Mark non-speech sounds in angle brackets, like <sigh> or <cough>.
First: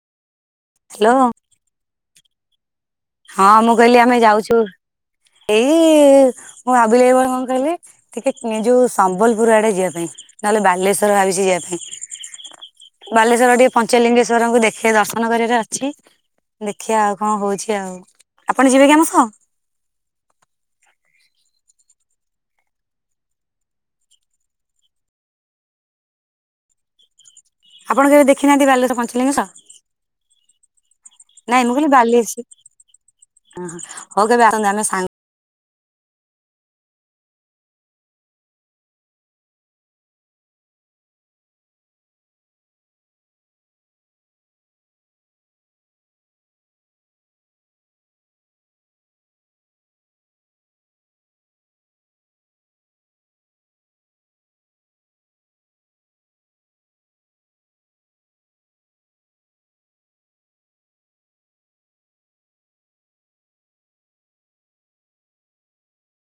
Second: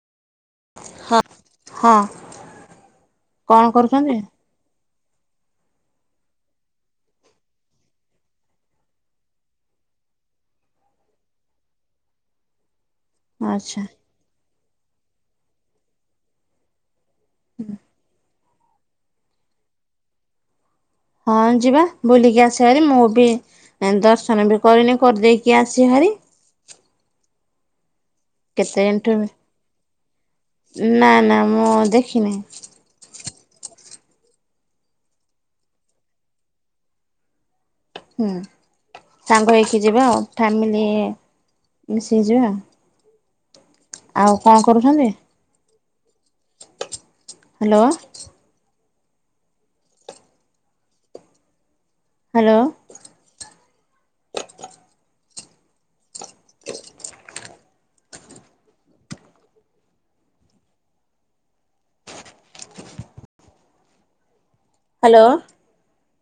ହଁ ହ୍ୟାଲୋ ହଁ ହଁ, କଣ ମୁଁ କହିଲି କରୁଛନ୍ତି? ଆମେ ଯାଉଛୁ ଏଇ ମୁଁ ଭାବିଲି, ଏଇ <unintelligible> ବେଳ କଣ କହିଲେ -ଟିକେ ଏ ଯୋଉ ସମ୍ବଲପୁର ଆଡେ ଯିବା ପାଇଁ ନହେଲେ ବାଲେଶ୍ଵର ଭାବିଛି ଯିବା ପାଇଁ ବାଲେଶ୍ଵର ଟିକେ ଆଚ୍ଛା ପଞ୍ଚଲିଙ୍ଗେଶ୍ଵରଙ୍କୁ ଦେଖିବା ଦର୍ଶନ କରିବାରେ ଅଛି, ଦେଖିବା ଆଉ କଣ ହଉଛି? ଆ <unintelligible> ଆଉ ଆପଣ ଯିବେ କି ଆମ ସହ? ହଁ ଯିବା, ବୁଲିକି ଆସିବାଭାରି, ମୁଁ ବି ଦର୍ଶନ ବି କରିନି କରିଦେଇକି ଆସିବ ଭାରି <inaudible> ଆପଣ କେବେ ଦେଖିନାହାନ୍ତି କେତେ -ବାଲେଶ୍ୱର ଏଠୁ ନା ପଞ୍ଚଇଲିଙ୍ଗେଶ୍ୱର? ନା ନାଇଁ ମୁଁ କହିଲି ବାଲି ଦେଖିନି <unintelligible> ଅସି ହଉ କେବେ <unintelligible> ଆସନ୍ତୁ ଆମେ ସାଙ୍ଗ ହୁଁ ସାଙ୍ଗ ହେଇକି ଯିବା ଆଉ ଫ୍ୟାମିଲି ମିଶିକି ଯିବା। ଆଉ କଣ କରୁଛନ୍ତି? Hello hello hello